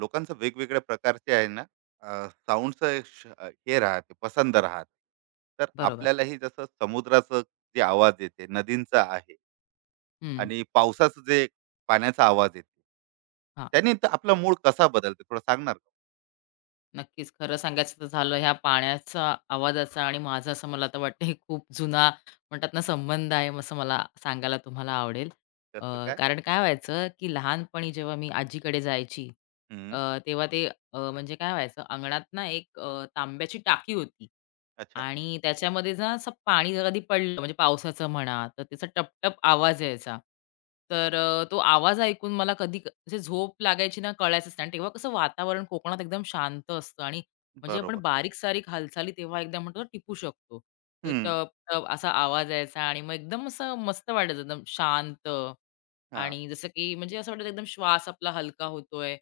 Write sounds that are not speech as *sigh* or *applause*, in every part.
लोकांचं वेगवेगळ्या प्रकारचे आहे ना साऊंडचं, हे राहते पसंद राहते. तर बरोबर. आपल्यालाही जसं समुद्राचं जे आवाज येते, नदींचा आहे हं. आणि पावसाचं जे पाण्याचा आवाज येते, हां. त्याने तर आपला मूड कसा बदलते, थोडं सांगणार का? नक्कीच. खरं सांगायचं तर झालं ह्या पाण्याचा, आवाजाचा आणि माझा असं मला आता वाटतं हे *laughs* खूप जुना म्हणतात ना संबंध आहे असं मला सांगायला तुम्हाला आवडेल. अ, कसं काय? कारण काय व्हायचं, की लहानपणी जेव्हा मी आजीकडे जायची. अ, हम्म, तेव्हा ते म्हणजे काय व्हायचं अंगणात ना एक तांब्याची टाकी होती अच्छा, आणि त्याच्यामध्ये ना असं पाणी जर कधी पडलं म्हणजे पावसाचं म्हणा, तर त्याचा टप आवाज यायचा. तर तो आवाज ऐकून मला कधी असे झोप लागायची ना कळायचंच नाही आणि तेव्हा कसं वातावरण कोकणात एकदम शांत असतं आणि म्हणजे आपण बरोबर. बारीक-सारीक हालचाली तेव्हा एकदम म्हणतो ना टिपू शकतो. तर हम्म, टप-टप असा आवाज यायचा आणि मग एकदम असं मस्त वाटायचं एकदम शांत हा, आणि जसं की म्हणजे असं वाटायचं एकदम श्वास आपला हलका होतोय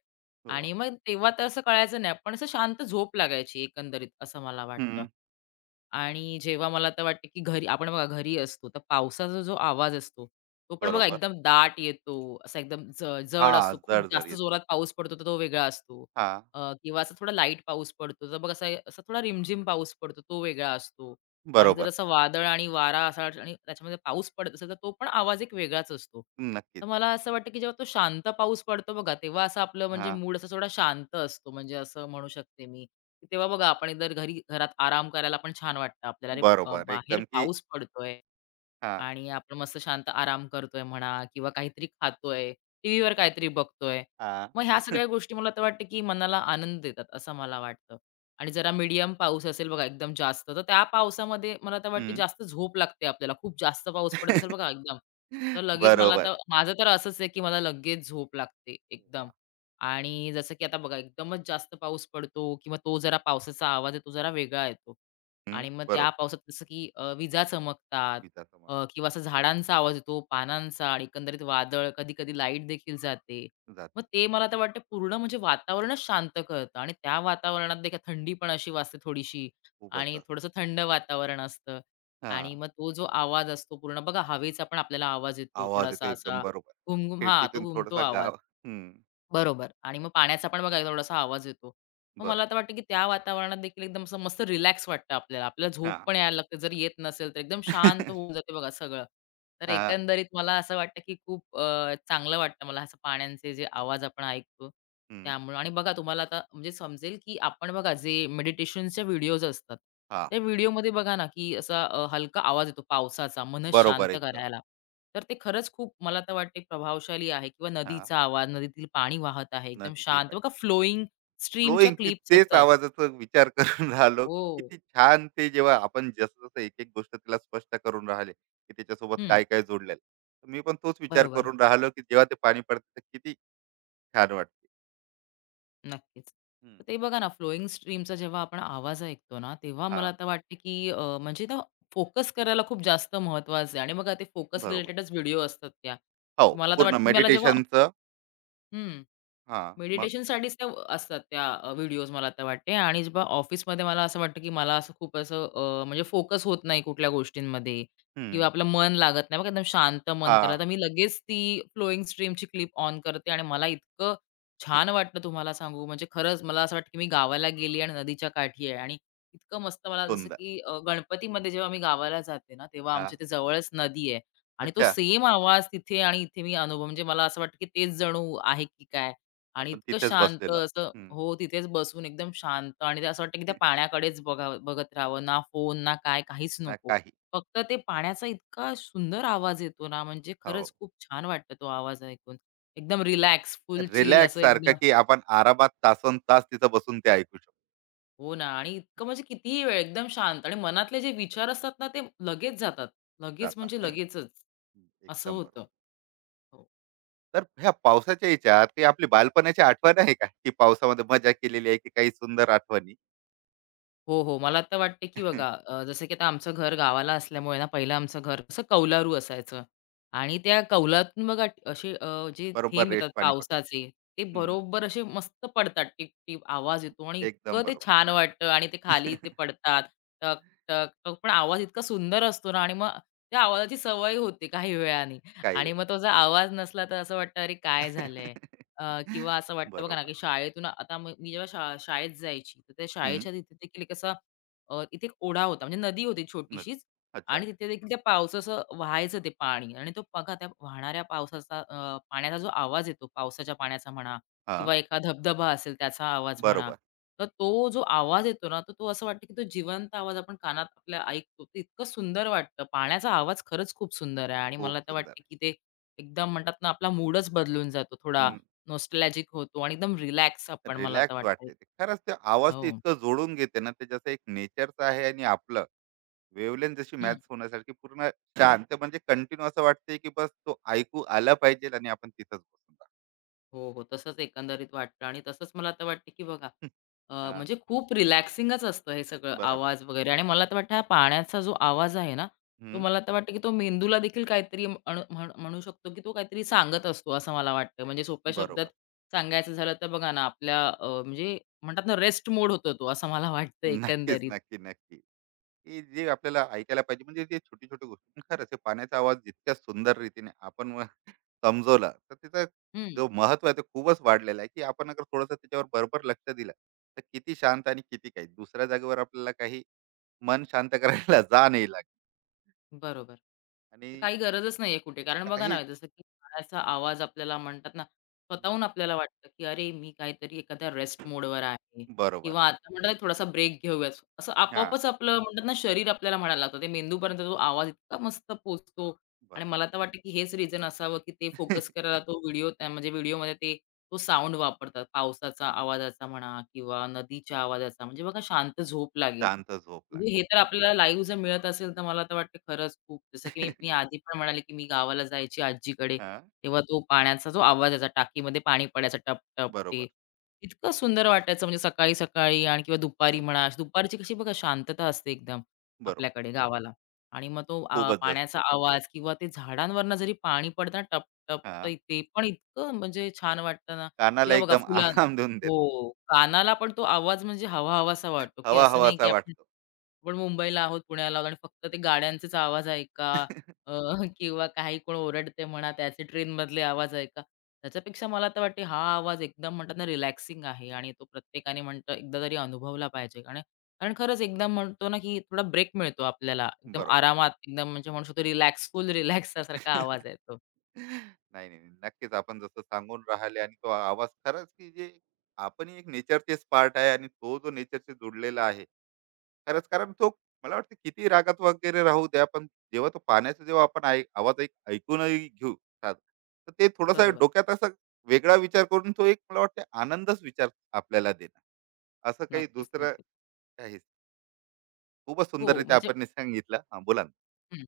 हो वा. आणि मग तेव्हा तर असं कळायचं नाही. पण असं शांत झोप लागायची एकंदरीत असं मला वाटतं. हम्म, आणि जेव्हा मला तर वाटतं, की घरी आपण बघा घरी असतो, तर पावसाचा जो आवाज असतो, तो पण बघा बरोबर. एकदम दाट येतो. असा एकदम हा जड असतो. खूप जड जास्त येत. जोरात पाऊस पडतो, तर तो वेगळा असतो. हा, किंवा असा थोडा लाईट पाऊस पडतो, तर मग असा असा थोडा रिमझिम पाऊस पडतो, तो वेगळा असतो. आणि जर बरोबर. असं वादळ आणि वारा असा आणि त्याच्यामध्ये पाऊस पडत असेल, तर तो पण आवाज एक वेगळाच असतो. तर नक्कीच. मला असं वाटतं, की जेव्हा तो शांत पाऊस पडतो बघा, तेव्हा असं आपलं म्हणजे हा, मूड असा थोडा शांत असतो. म्हणजे असं म्हणू शकते मी, की तेव्हा बघा आपण जर घरी घरात आराम करायला पण छान वाटतं आपल्याला. अरे, बरोबर बाहेर एकदम की. पाऊस पडतोय. हा, आणि आपण मस्त शांत आराम करतोय म्हणा किंवा काहीतरी खातोय, टीव्हीवर काहीतरी बघतोय. हा. मग ह्या *laughs* सगळ्या गोष्टी मला तर वाटतं, की मनाला आनंद देतात असं मला वाटतं. आणि जरा नक्कीच. मीडियम पाऊस असेल बघा एकदम जास्त, तर त्या पावसामध्ये मला तर वाटते जास्त झोप लागते आपल्याला. खूप जास्त पाऊस पडत *laughs* असेल बघा एकदम, तर लगेच मला बरोबर. तर माझं तर असंच आहे, की मला लगेच झोप लागते एकदम. वाह! आणि जसं की आता बघा एकदमच जास्त पाऊस पडतो किंवा तो जरा पावसाचा आवाज आहे तो जरा वेगळा येतो. हं, आणि मग त्या बरोबर. पावसात जसं की विजा चमकतात विजासमोर. किंवा असा झाडांचा आवाज येतो, पानांचा आणि एकंदरीत वादळ, कधी-कधी लाईट देखील जाते. मग जाते. ते मला तर वाटतं पूर्ण म्हणजे वातावरणच शांत करतं आणि त्या वातावरणात देखील थंडी पण अशी वाजते थोडीशी खूपच आणि जास्त. थोडंसं थंड वातावरण असतं आणि हां, मग तो जो आवाज असतो पूर्ण बघा हवेचा पण आपल्याला आवाज येतो आवाज येतो थोडासा एकदम असा बरोबर. घुमघुम हां, तो खिडकीतून घुमतो थोडासा आवाज. गाव. हं, बरोबर आणि मग पाण्याचा पण बघा थोडासा आवाज येतो. मग बरोबर. मला तर वाटतं की त्या वातावरणात देखील एकदम असं मस्त रिलॅक्स वाटतं आपल्याला. आपल्याला झोप हां. पण यायला लागते. जर येत नसेल तर एकदम शांत होऊन *laughs* जाते बघा सगळं. तर हां, एकंदरीत मला असं वाटतं, की खूप चांगलं वाटतं मला असं पाण्यांचे जे आवाज आपण ऐकतो हं, त्यामुळे. आणि बघा तुम्हाला आता म्हणजे समजेल, की आपण बघा जे मेडिटेशनच्या व्हिडिओज असतात, हां. त्या *laughs* व्हिडिओमध्ये बघा ना, की असा हलका आवाज येतो पावसाचा मन बरोबर शांत एकदम. करायला. तर ते खरंच खूप मला तर वाटते प्रभावशाली आहे किंवा हां, नदीचा आवाज, नदीतील पाणी वाहत आहे एकदम नदीचंही शांत. पाणी. बघा फ्लोइंग स्ट्रीमच्या फ्लोइंग, मी क्लिप्स तेच असतात. आवाजाचा विचार *laughs* करून राहिलो, की हो. किती छान ते जेव्हा आपण जसं-जसं एक-एक गोष्ट तिला स्पष्ट करून राहिले, की त्याच्यासोबत हं. काय-काय जोडलेलं आहे. मी पण तोच विचार बरोबर. करून राहिलो, की जेव्हा ते पाणी पडतं तर किती छान वाटते. नक्कीच. तर ते बघा ना, फ्लोइंग स्ट्रीमचा जेव्हा आपण आवाज ऐकतो ना, तेव्हा मला हां, आता वाटते की म्हणजे ना फोकस करायला खूप जास्त महत्त्वाचं आहे आणि बघा ते फोकस बरोबर. रिलेटेडच व्हिडिओ असतात त्या. हो, मला तर पूर्ण वाटतं की मला जेव्हा मेडिटेशनचं. हं. हां, मग? मेडिटेशनसाठीच त्या असतात त्या व्हिडिओज मला तर वाटते आणि जेव्हा ऑफिसमध्ये मला असं वाटतं, की मला असं खूप असं म्हणजे फोकस होत नाही कुठल्या गोष्टींमध्ये किंवा हं. आपलं मन लागत नाही. बघा एकदम शांत मन करा, हां, तर मी लगेच ती फ्लोइंग स्ट्रीमची क्लिप ऑन करते आणि मला इतकं छान वाटलं तुम्हाला सांगू. म्हणजे खरंच मला असं वाटतं, की मी गावाला गेली आणि नदीच्या काठी आहे आणि इतकं मस्त मला जसं सुंदर. की गणपतीमध्ये जेव्हा मी गावाला जाते ना, तेव्हा हां, आमच्या इथे जवळच नदी आहे आणि तो अच्छा. सेम आवाज तिथे आणि इथे मी अनुभव म्हणजे मला असं वाटतं, की तेच जणू आहे की काय. आणि आपण इतकं तिथेच शांत बसलेलो असं आहोत. *laughs* हो, तिथेच बसून एकदम शांत आणि ते असं वाटतं की त्या पाण्याकडेच बघावं बघत राहावं. ना फोन, ना काय, काहीच ना नको. काही. फक्त ते पाण्याचा इतका सुंदर आवाज येतो ना, म्हणजे खरंच हो. खूप छान वाटतं तो आवाज ऐकून. एकदम रिलॅक्स, फुल चिल रिलॅक्स असं सारखं एकदम की आपण आरामात तासन तास तिथं बसून ते ऐकू शकतो. हो ना आणि इतकं म्हणजे कितीही वेळ एकदम शांत आणि मनातले जे विचार असतात ना, ते लगेच जातात. लगेच म्हणजे जातात. लगेचच. हं, असं एकदम बरोबर. होतं. हो. तर ह्या पावसाच्या ह्याच्यात काही आपली बालपणाची आठवण आहे का? की पावसामध्ये मजा केलेली आहे की काही सुंदर आठवणी? हो, हो. मला तर वाटते, की बघा *laughs* जसं की आता आमचं घर गावाला असल्यामुळे ना, पहिलं आमचं घर कसं कौलारू असायचं आणि त्या कौलातून बघा असे जे बरोबर, थेंब रेश येतात पाणी पडतं. पावसाचे, ते हं, बरोबर असे मस्त पडतात. टिप-टिप आवाज येतो आणि एकदम इतकं ते बरोबर. छान वाटतं आणि ते खाली ते *laughs* पडतात. टक, टक, टक. पण आवाज इतका सुंदर असतो ना आणि मग त्या आवाजाची सवय होते काही वेळाने काही आणि वेळा. मग तो जर आवाज नसला, तर असं वाटतं, "अरे, काय झालंय?" *laughs* किंवा असं वाटतं बघा ना, बरोबर. की शाळेतून आता मी जेव्हा शाळेत जायची, तर त्या शाळेच्या तिथे देखील एक असा तिथे एक ओढा होता, म्हणजे नदी होती न-, छोटीशीच आणि अच्छा. तिथे देखील त्या पावसाचं व्हायचं ते पाणी आणि तो बघा त्या वाहणाऱ्या पावसाचा पाण्याचा जो आवाज येतो, पावसाच्या पाण्याचा म्हणा हा, किंवा एखादा धबधबा असेल त्याचा आवाज म्हणा, बरोबर. तर तो जो आवाज येतो ना, तर तो असं वाटतं, की तो जिवंत आवाज आपण कानात आपल्या ऐकतो. ते इतकं सुंदर वाटतं. पाण्याचा आवाज खरंच खूप सुंदर आहे आणि खूप मला तर सुंदर. वाटतं, की ते एकदम म्हणतात ना, आपला मूडच बदलून जातो थोडा हम्म, नॉस्टॅल्जिक होतो आणि एकदम रिलॅक्स आपण मला आता रिलॅक्स वाटतं. वाटते ते खरंच. ते आवाज हो. ते इतकं जोडून घेते ना, ते जसं एक नेचरचं आहे आणि आपलं वेवलेन जशी हं. मॅच होण्यासारखी पूर्ण शांत, म्हणजे कंटिन्यू असं वाटते की बस तो ऐकू आला पाहिजे आणि आपण तिथंच बसून राहू. हो, हो. तसंच एकंदरीत वाटतं आणि तसंच मला आता वाटतं, की बघा *laughs* हा, म्हणजे खूप रिलॅक्सिंगच असतं हे सगळं बरोबर. आवाज वगैरे आणि मला तर वाटतं हा पाण्याचा जो आवाज आहे ना, तो हम्म, मला तर वाटतं, की तो मेंदूला देखील काहीतरी अणू म्हणू शकतो, की तो काहीतरी सांगत असतो असं मला वाटतं. म्हणजे सोप्या शब्दात बरोबर. सांगायचं झालं तर बघा ना आपल्या म्हणजे म्हणतात ना रेस्ट मोड होतो तो असं मला वाटतं नक्कीच, एकंदरीत. नक्की नक्की. की जे आपल्याला ऐकायला पाहिजे, म्हणजे ते छोटी छोटी गोष्टी, पण खरंच हे पाण्याचा आवाज जितक्या सुंदर रीतीने आपण व समजवला, *laughs* तर त्याचा जो महत्व आहे ते खूपच वाढलेला आहे, की आपण अगर थोडंसं त्याच्यावर बरोबर लक्ष दिलं तर किती शांत आणि किती काही दुसऱ्या जागेवर आपल्याला काही मन शांत *laughs* करायला जा नाही लागत. बरोबर. आणि तर काही गरजच नाहीये कुठे. कारण बघा काही. ना, जसं की गाण्याचा आवाज आपल्याला म्हणतात ना, हम्म, स्वतःहून आपल्याला वाटतं, की अरे, मी काहीतरी एखाद्या रेस्ट मोडवर आहे बरोबर. किंवा आता म्हणतात ना, थोडासा ब्रेक घेऊयात. असं हा, आपोआपच आपलं म्हणतात ना, शरीर आपल्याला म्हणायला लागतं. ते मेंदूपर्यंत तो आवाज इतका मस्त पोहोचतो बरोबर. आणि मला तर वाटतं, की हेच रिझन असावं, की ते फोकस *laughs* करायला तो व्हिडिओ म्हणजे व्हिडिओमध्ये ते तो साउंड वापरतात. पावसाचा आवाजाचा म्हणा किंवा नदीच्या आवाजाचा म्हणजे बघा शांत झोप लागेल. शांत झोप म्हणजे लागते. हे तर आपल्याला लाईव्ह जर मिळत असेल तर मला तर वाटतं खरंच खूप जसं की मी मी *laughs* आधी पण म्हणाले, की मी गावाला जायची आजीकडे. हा, तेव्हा तो पाण्याचा जो आवाज यायचा टाकीमध्ये पाणी पडायचं टप-टप ते. बरोबर. इतकं सुंदर वाटायचं म्हणजे सकाळी-सकाळी आणि किंवा दुपारी म्हणा. अशी दुपारची कशी बघा शांतता असते एकदम बरोबर. आपल्याकडे गावाला आणि मग तो खूपच जास्त. पाण्याचा आवाज किंवा ते झाडांवरनं जरी पाणी पडताना टप-टप हा, तर ते पण इतकं म्हणजे छान वाटतं ना कानाला किंवा बघा एकदम आराम देऊन देत. हो, कानाला पण तो आवाज म्हणजे हवा-हवासा वाटतो, की हवा असं नाही की हवासा आपण वाटतो. आपण मुंबईला आहोत, पुण्याला आहोत आणि फक्त ते गाड्यांचेच आवाज ऐका अ, *laughs* *laughs* किंवा काही कोण ओरडते म्हणा, त्याचे ट्रेनमधले आवाज ऐका. त्याच्यापेक्षा मला तर वाटते हा आवाज एकदम म्हणतात ना रिलॅक्सिंग आहे आणि तो प्रत्येकाने म्हणतो एकदा तरी अनुभवला पाहिजे. आणि कारण खरंच एकदम म्हणतो ना की थोडा ब्रेक मिळतो आपल्याला. एकदम बरोबर. आरामात एकदम म्हणजे म्हणू शकतो रिलॅक्सफुल रिलॅक्ससारखा आवाज *laughs* आहे तो. नाही, नाही. नाही. नक्कीच आपण जसं सांगून राहिले, आणि तो आवाज खरंच की जे आपणही एक नेचरचेच पार्ट आहे आणि तो जो नेचरशी जुडलेला आहे. खरंच कारण तो, मला वाटतं किती रागात वगैरे राहू द्या, पण जेव्हा तो पाण्याचा, जेव्हा आपण ऐक आवाज ऐक ऐकूनही घेऊ साधं, तर ते थोडासा बरोबर. डोक्यात असा वेगळा विचार करून तो एक मला वाटतं आनंदच विचार आपल्याला देणार. असं काही नक्कीच, दुसरं नक्कीच. काहीच. खूपच हो, सुंदररीत्या म्हणजे आपण हे सांगितलं. हां, बोला ना. हं.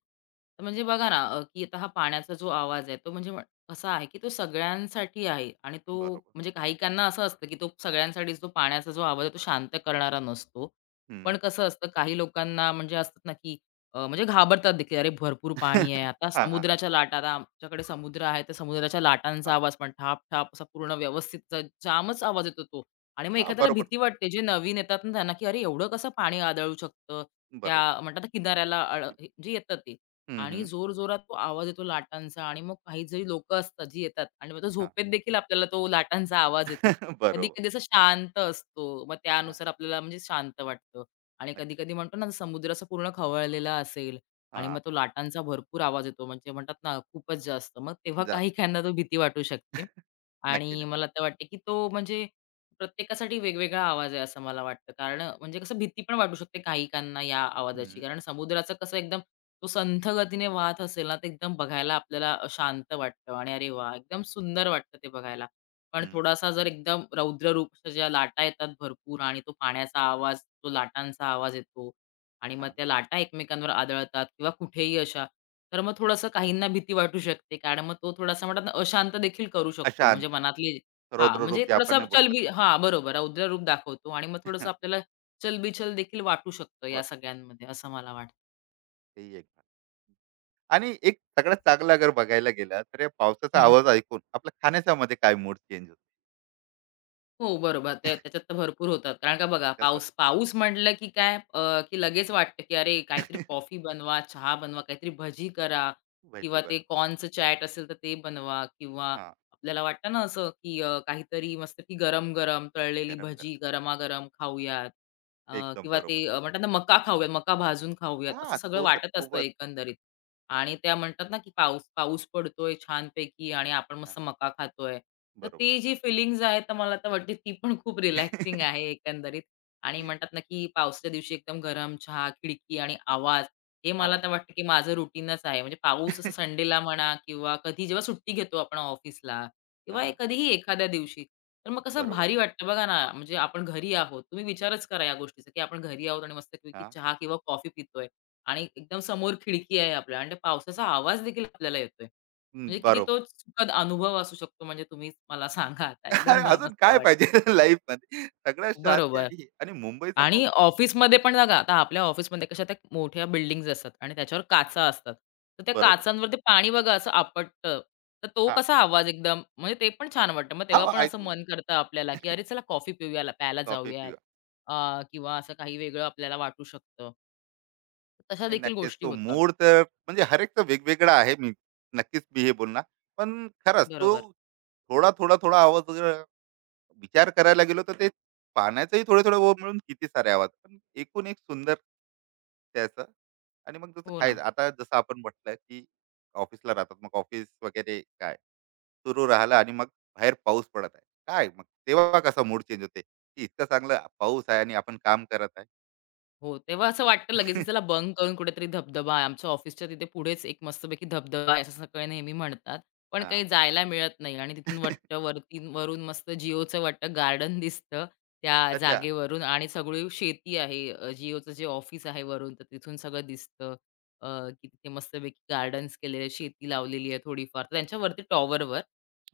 तर म्हणजे बघा ना, की आता हा पाण्याचा जो आवाज आहे, तो म्हणजे असा आहे, की तो सगळ्यांसाठी आहे आणि तो बरोबर. म्हणजे काहीकांना असं असतं, की तो सगळ्यांसाठीच तो पाण्याचा जो आवाज आहे, तो शांत करणारा नसतो. हं. पण कसं असतं, काही लोकांना म्हणजे असतात ना, की म्हणजे घाबरतात देखील, "अरे, भरपूर पाणी आहे." *laughs* आता हां, हां. समुद्राच्या लाटा आता आमच्याकडे समुद्र आहे, तर समुद्राच्या लाटांचा हां, आवाज पण ठाप-ठाप असा पूर्ण व्यवस्थित जामच आवाज येतो तो आणि मग हां. *laughs* एखाद्याला बरोबर, भीती वाटते, जे नवीन येतात ना, त्यांना, की "अरे, एवढं कसं पाणी आदळू शकतं?" त्या बरोबर. म्हणतात ना किनाऱ्याला म्हणजे येतात ते हं, आणि हं. जोरजोरात तो आवाज येतो लाटांचा आणि मग काही जरी लोक असतात जी येतात आणि मग तो हां. झोपेत देखील आपल्याला तो लाटांचा आवाज *laughs* येतो. बरोबर. कधी-कधी असं शांत असतो. मग हां. त्यानुसार आपल्याला म्हणजे शांत वाटतं आणि नक्कीच. कधी-कधी म्हणतो ना समुद्र असा पूर्ण खवळलेला असेल आणि मग हां. तो लाटांचा भरपूर आवाज येतो म्हणजे म्हणतात ना खूपच जास्त. मग तेव्हा काही जास्त. काहींना तो भीती वाटू शकते नक्की आणि नाही. मला तर वाटते की तो म्हणजे प्रत्येकासाठी वेगवेगळा आवाज आहे असं मला वाटतं. कारण म्हणजे कसं भीती पण वाटू शकते काहीकांना या आवाजाची. हं, कारण समुद्राचं कसं एकदम तो संथ गतीने वाहत असेल ना, तर एकदम बघायला आपल्याला शांत वाटतं आणि अरे वाह! एकदम सुंदर वाटतं ते बघायला. पण हं. थोडासा जर एकदम रौद्ररूप ज्या लाटा येतात भरपूर आणि तो पाण्याचा आवाज, तो लाटांचा आवाज येतो आणि मग हां. त्या लाटा एकमेकांवर आदळतात किंवा कुठेही अशा, तर मग थोडंसं काहींना भीती वाटू शकते. कारण मग तो थोडासा म्हणतात ना अशांत देखील करू शकतो. म्हणजे अशांत. मनातली हां, म्हणजे रौद्ररूप जे आपण थोडासा नाही म्हटलं चलबी ते. हां, बरोबर. रौद्र रूप दाखवतो आणि मग थोडंसं *laughs* आपल्याला चलबिचल देखील वाटू शकतं या वाटतं. सगळ्यांमध्ये असं मला वाटतं. तेही एक. भाग. आणि एक सगळ्यात चांगलं अगर बघायला गेलं तर या पावसाचा हं. आवाज ऐकून आपल्या खाण्याच्यामध्ये काय मूड चेंज होतो? हो, बरोबर. ते त्याच्यात तर भरपूर होतात. कारण का बघा कसं? पाऊस पाऊस म्हटलं की काय की लगेच वाटतं की अरे काहीतरी *laughs* कॉफी बनवा, चहा बनवा, काहीतरी भजी करा भजी किंवा ते बनव. कॉर्नचं चॅट असेल तर ते बनवा किंवा हां. आपल्याला वाटतं ना असं की काहीतरी मस्तपैकी गरम-गरम तळलेली गरम-गरम. भजी गरमागरम खाऊयात. अ, एकदम किंवा ते बरोबर. म्हणतात ना मका खाऊयात, मका भाजून खाऊयात, असं हां, सगळं तो तर वाटत असतं खूपच. एकंदरीत. आणि त्या म्हणतात ना, की पाऊस पाऊस पडतोय छानपैकी आणि आपण हां, मस्त मका खातोय. तर बरोबर. ती जी फिलिंग्स आहे, तर मला तर वाटते ती पण खूप रिलॅक्सिंग आहे *laughs* एकंदरीत आणि म्हणतात ना, की पावसाच्या दिवशी एकदम गरम चहा, खिडकी आणि आवाज हे मला तर आवाज. वाटतं, की माझं रुटीनच आहे. म्हणजे पाऊस असं संडेला म्हणा किंवा कधी जेव्हा सुट्टी घेतो आपण ऑफिसला किंवा ए हां, कधीही एखाद्या दिवशी. तर मग कसं बरोबर. भारी वाटतं बघा ना, म्हणजे आपण घरी आहोत. तुम्ही विचारच करा या गोष्टीचा, की आपण घरी आहोत आणि मस्तपैकी हां, चहा किंवा कॉफी पितोय. आणि एकदम समोर खिडकी आहे आपल्या आणि त्या पावसाचा आवाज देखील आपल्याला येतोय. म्हणजे किती बरोबर. तो सुखद अनुभव असू शकतो म्हणजे तुम्ही मला सांगा आता काय एकदम भा अजून मस्त काय वाटलं. पाहिजे *laughs* लाईफमध्ये? सगळ्यात शांती बरोबर आणि हे आणि मुंबईचा आणि पाऊस. ऑफिसमध्ये पण बघा आता आपल्या ऑफिसमध्ये कशा त्या मोठ्या बिल्डिंग्ज असतात आणि त्याच्यावर हां, काचा असतात. तर त्या बरोबर. काचांवर ते पाणी बघा असं आपटतं. तर तो हां, कसा आवाज एकदम म्हणजे ते पण छान वाटतं. मग तेव्हा हां, पण असं ऐकू येईल. मन करतं आपल्याला, की अरे चला कॉफी पिऊया प्यायला कॉफी जाऊयात पिऊया. किंवा असं काही वेगळं आपल्याला वाटू शकतं. तशा नाही, देखील नक्कीच गोष्टी तो होतात. मूड तर म्हणजे हरेकचा वेगवेगळा आहे. मी नक्कीच मी हे बोलणार. पण खरंच तो बरोबर. थोडा, थोडा, थोडा आवाज विचार करायला गेलो तर ते पाण्याचंही थोडे थोडे ओघ मिळून किती सारे आवाज पण एकूण एक सुंदर त्याचं. आणि मग जसं हो ना. खायचं, आता जसं आपण म्हटलं की ऑफिसला राहतात, मग ऑफिस वगैरे काय सुरू राहिलं आणि मग बाहेर पाऊस पडत आहे काय, मग तेव्हा कसा मूड चेंज होते की इतकं चांगलं पाऊस आहे आणि आपण काम करत आहे. हो, तेव्हा असं वाटतं लगेच, की चला *laughs* बंक करून कुठेतरी धबधबा आहे. आमच्या ऑफिसच्या तिथे पुढेच एक मस्तपैकी धबधबा आहे, असं सगळे नेहमी म्हणतात. पण काही हा. जायला मिळत नाही आणि तिथून *laughs* वाटत वरती वरून मस्त जिओचं वाटतं गार्डन दिसतं त्या अच्छा. जागेवरून आणि सगळी शेती आहे. जिओचं जे ऑफिस आहे वरून, तर तिथून सगळं दिसतं. की तिथे मस्तपैकी गार्डन्स केलेले, शेती लावलेली आहे थोडीफार. तर त्यांच्यावरती टॉवरवर.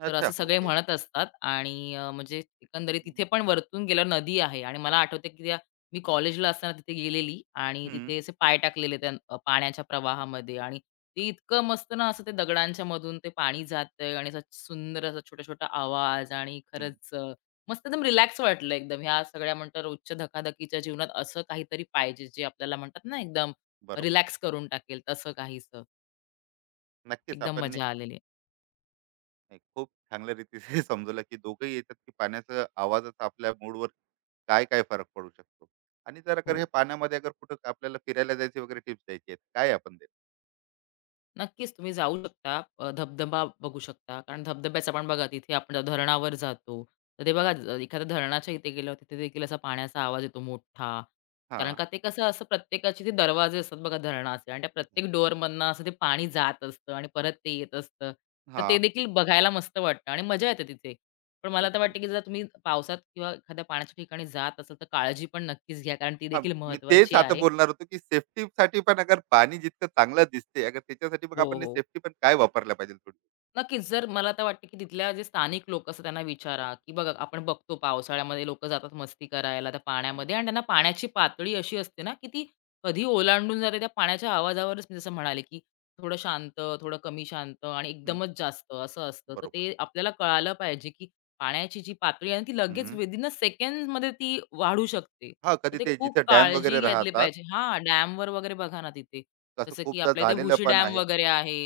तर असे अच्छा, सगळे ओके. म्हणत असतात आणि म्हणजे एकंदरीत तिथे पण वरतून गेल्यावर नदी आहे आणि मला आठवतं, की त्या मी कॉलेजला असताना तिथे गेलेली आणि हम्म. तिथे असे पाय टाकलेले त्या पाण्याच्या प्रवाहामध्ये आणि ते इतकं मस्त ना असं ते दगडांच्या मधून ते पाणी जातंय आणि असा सुंदर असा छोटा-छोटा आवाज आणि हम्म, खरंच मस्त एकदम रिलॅक्स वाटलं एकदम. ह्या सगळ्या म्हणतात रोजच्या धकाधकीच्या जीवनात असं काहीतरी पाहिजे जे आपल्याला म्हणतात ना एकदम बरोबर. रिलॅक्स करून टाकेल तसं काहीसं. नक्कीच एकदम आपण. मजा आलेली. नाही, खूप चांगल्या रीतीने *laughs* समजवलं की दोघंही येतात की पाण्याचा आवाजाचा आपल्या मूडवर काय काय फरक पडू शकतो. आणि जर अगर हे हो. पाण्यामध्ये अगर कुठं आपल्याला फिरायला जायचे वगैरे टिप्स द्यायची आहेत काय आपण देत. नक्कीच तुम्ही जाऊ शकता. धबधबा बघू शकता. कारण धबधब्याचं पण बघा तिथे आपण जेव्हा धरणावर जातो. तर ते हा, बघा एखाद्या धरणाच्या इथे गेल्यावर तिथे देखील असा पाण्याचा आवाज येतो मोठा. हा, कारण का ते कसं असं प्रत्येकाचे ते दरवाजे असतात बघा धरणाचे आणि त्या प्रत्येक डोअरमधनं असं ते पाणी जात असतं आणि परत ते येत असतं. तर हा, ते देखील बघायला मस्त वाटतं आणि मजा येते तिथे. पण मला तर एकदम. वाटतं, की जर तुम्ही पावसात किंवा एखाद्या पाण्याच्या ठिकाणी जात असाल तर काळजी पण नक्कीच घ्या. कारण ती हा, देखील मी तेच महत्त्वाची आता आहे. बोलणार होतो की सेफ्टी साठी पण अगर पाणी जितकं चांगलं दिसते अगर त्याच्यासाठी मग हो, आपण हो. सेफ्टी पण काय वापरल्या पाहिजे थोडी. नक्कीच. जर मला तर वाटतं, की तिथल्या जे स्थानिक लोक असतात त्यांना हा. विचारा, की बघा आपण बघतो पावसाळ्यामध्ये लोकं जातात मस्ती करायला त्या हम्म. पाण्यामध्ये आणि त्यांना पाण्याची पातळी अशी असते ना, की ती कधी ओलांडून जाते त्या पाण्याच्या आवाजावरच मी जसं म्हणाले, की थोडं शांत, थोडं कमी शांत आणि हम्म, एकदमच जास्त असं असतं. तर बरोबर. ते आपल्याला कळालं पाहिजे, की पाण्याची जी पातळी आहे ना, ती लगेच हम्म. विदिन सेकंड्समध्ये ती वाढू शकते. हा, तर कधी ते ते खूप जिथे डॅम काळजी वगैरे घेतली राहतात, पाहिजे. हां, डॅमवर वगैरे बघा ना तिथे. तसं जसं की खूपदा आपल्या इथे झालेलं भुशी पण डॅम आहे. वगैरे आहे.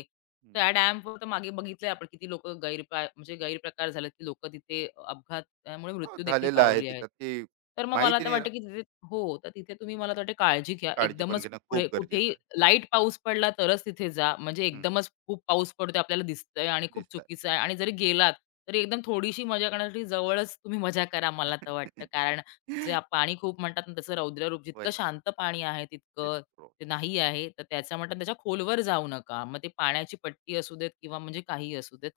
त्या डॅमवर तर मागे बघितलंय आपण किती लोकं म्हणजे गैरप्रकार झाले, की लोकं तिथे अपघातामुळे हो, मृत्यू देखील झालेलं आहे पावली आहेत. त्याच्यात की तर मग मला माहिती तर नाही वाटतं, राहत. की तिथे हो, तर तिथे तुम्ही मला तर वाटतं काळजी घ्या. काळजी पण एकदमच घेणं पुढे खूप कुठेही गरजेचं आहे. लाईट पाऊस पडला तरच तिथे जा. म्हणजे हं, एकदमच खूप पाऊस पडतोय आपल्याला दिसतंय आणि खूप दिसत आहे. चुकीचं आहे आणि जरी गेलात, तरी एकदम थोडीशी मजा करण्यासाठी जवळच तुम्ही मजा करा मला तर वाटतं. कारण जे *laughs* पाणी खूप म्हणतात ना, त्याचं रौद्र जितकं वही शांत पाणी आहे ते तितकं प्रो. ते नाही आहे, तर त्याचं म्हणतात त्याच्या खोलवर जाऊ नका. मग ते पाण्याची पट्टी असू देत किंवा म्हणजे काही असू देत.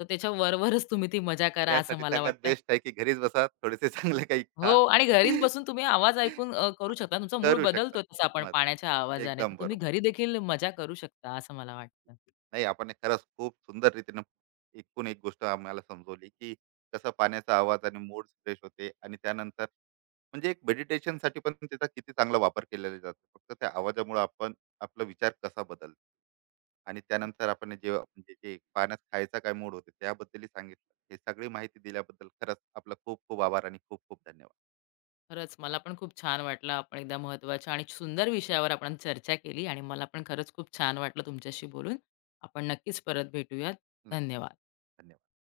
तर त्याच्या वरवरच तुम्ही ती मजा करा असं त्यासाठी मला सगळ्यात वाटतं. बेस्ट आहे की घरीच बसा, थोडेसे चांगलं काही हो खा. आणि घरीच बसून तुम्ही आवाज ऐकून करू *laughs* शकता. तुमचा मूड करू शकता बदलतो तसा आपण मदत. पाण्याच्या आवाजाने. तर एकदम तुम्ही बरोबर. घरी देखील मजा करू शकता असं मला वाटतं. नाही, आपण एक खरंच खूप सुंदर रीतीने एकूण एक गोष्ट आम्हाला समजवली की कसं पाण्याचा आवाज आणि मूड फ्रेश होते, आणि त्यानंतर म्हणजे एक मेडिटेशन साठी पण त्याचा किती चांगला वापर केलेला जातो, फक्त त्या आवाजामुळे आपण आपला विचार कसा बदलतो, आणि त्यानंतर आपण जे म्हणजे जे पाण्यात खायचा काय मूड होते त्याबद्दलही सांगितलं. हे सगळी माहिती दिल्याबद्दल खरंच आपला खूप खूप आभार आणि खूप खूप धन्यवाद. खरंच मला पण खूप छान वाटलं. आपण एकदा महत्त्वाच्या आणि सुंदर विषयावर आपण चर्चा केली आणि मला पण खरंच खूप छान वाटलं तुमच्याशी बोलून. आपण नक्कीच परत भेटूयात. नक्की. धन्यवाद. धन्यवाद.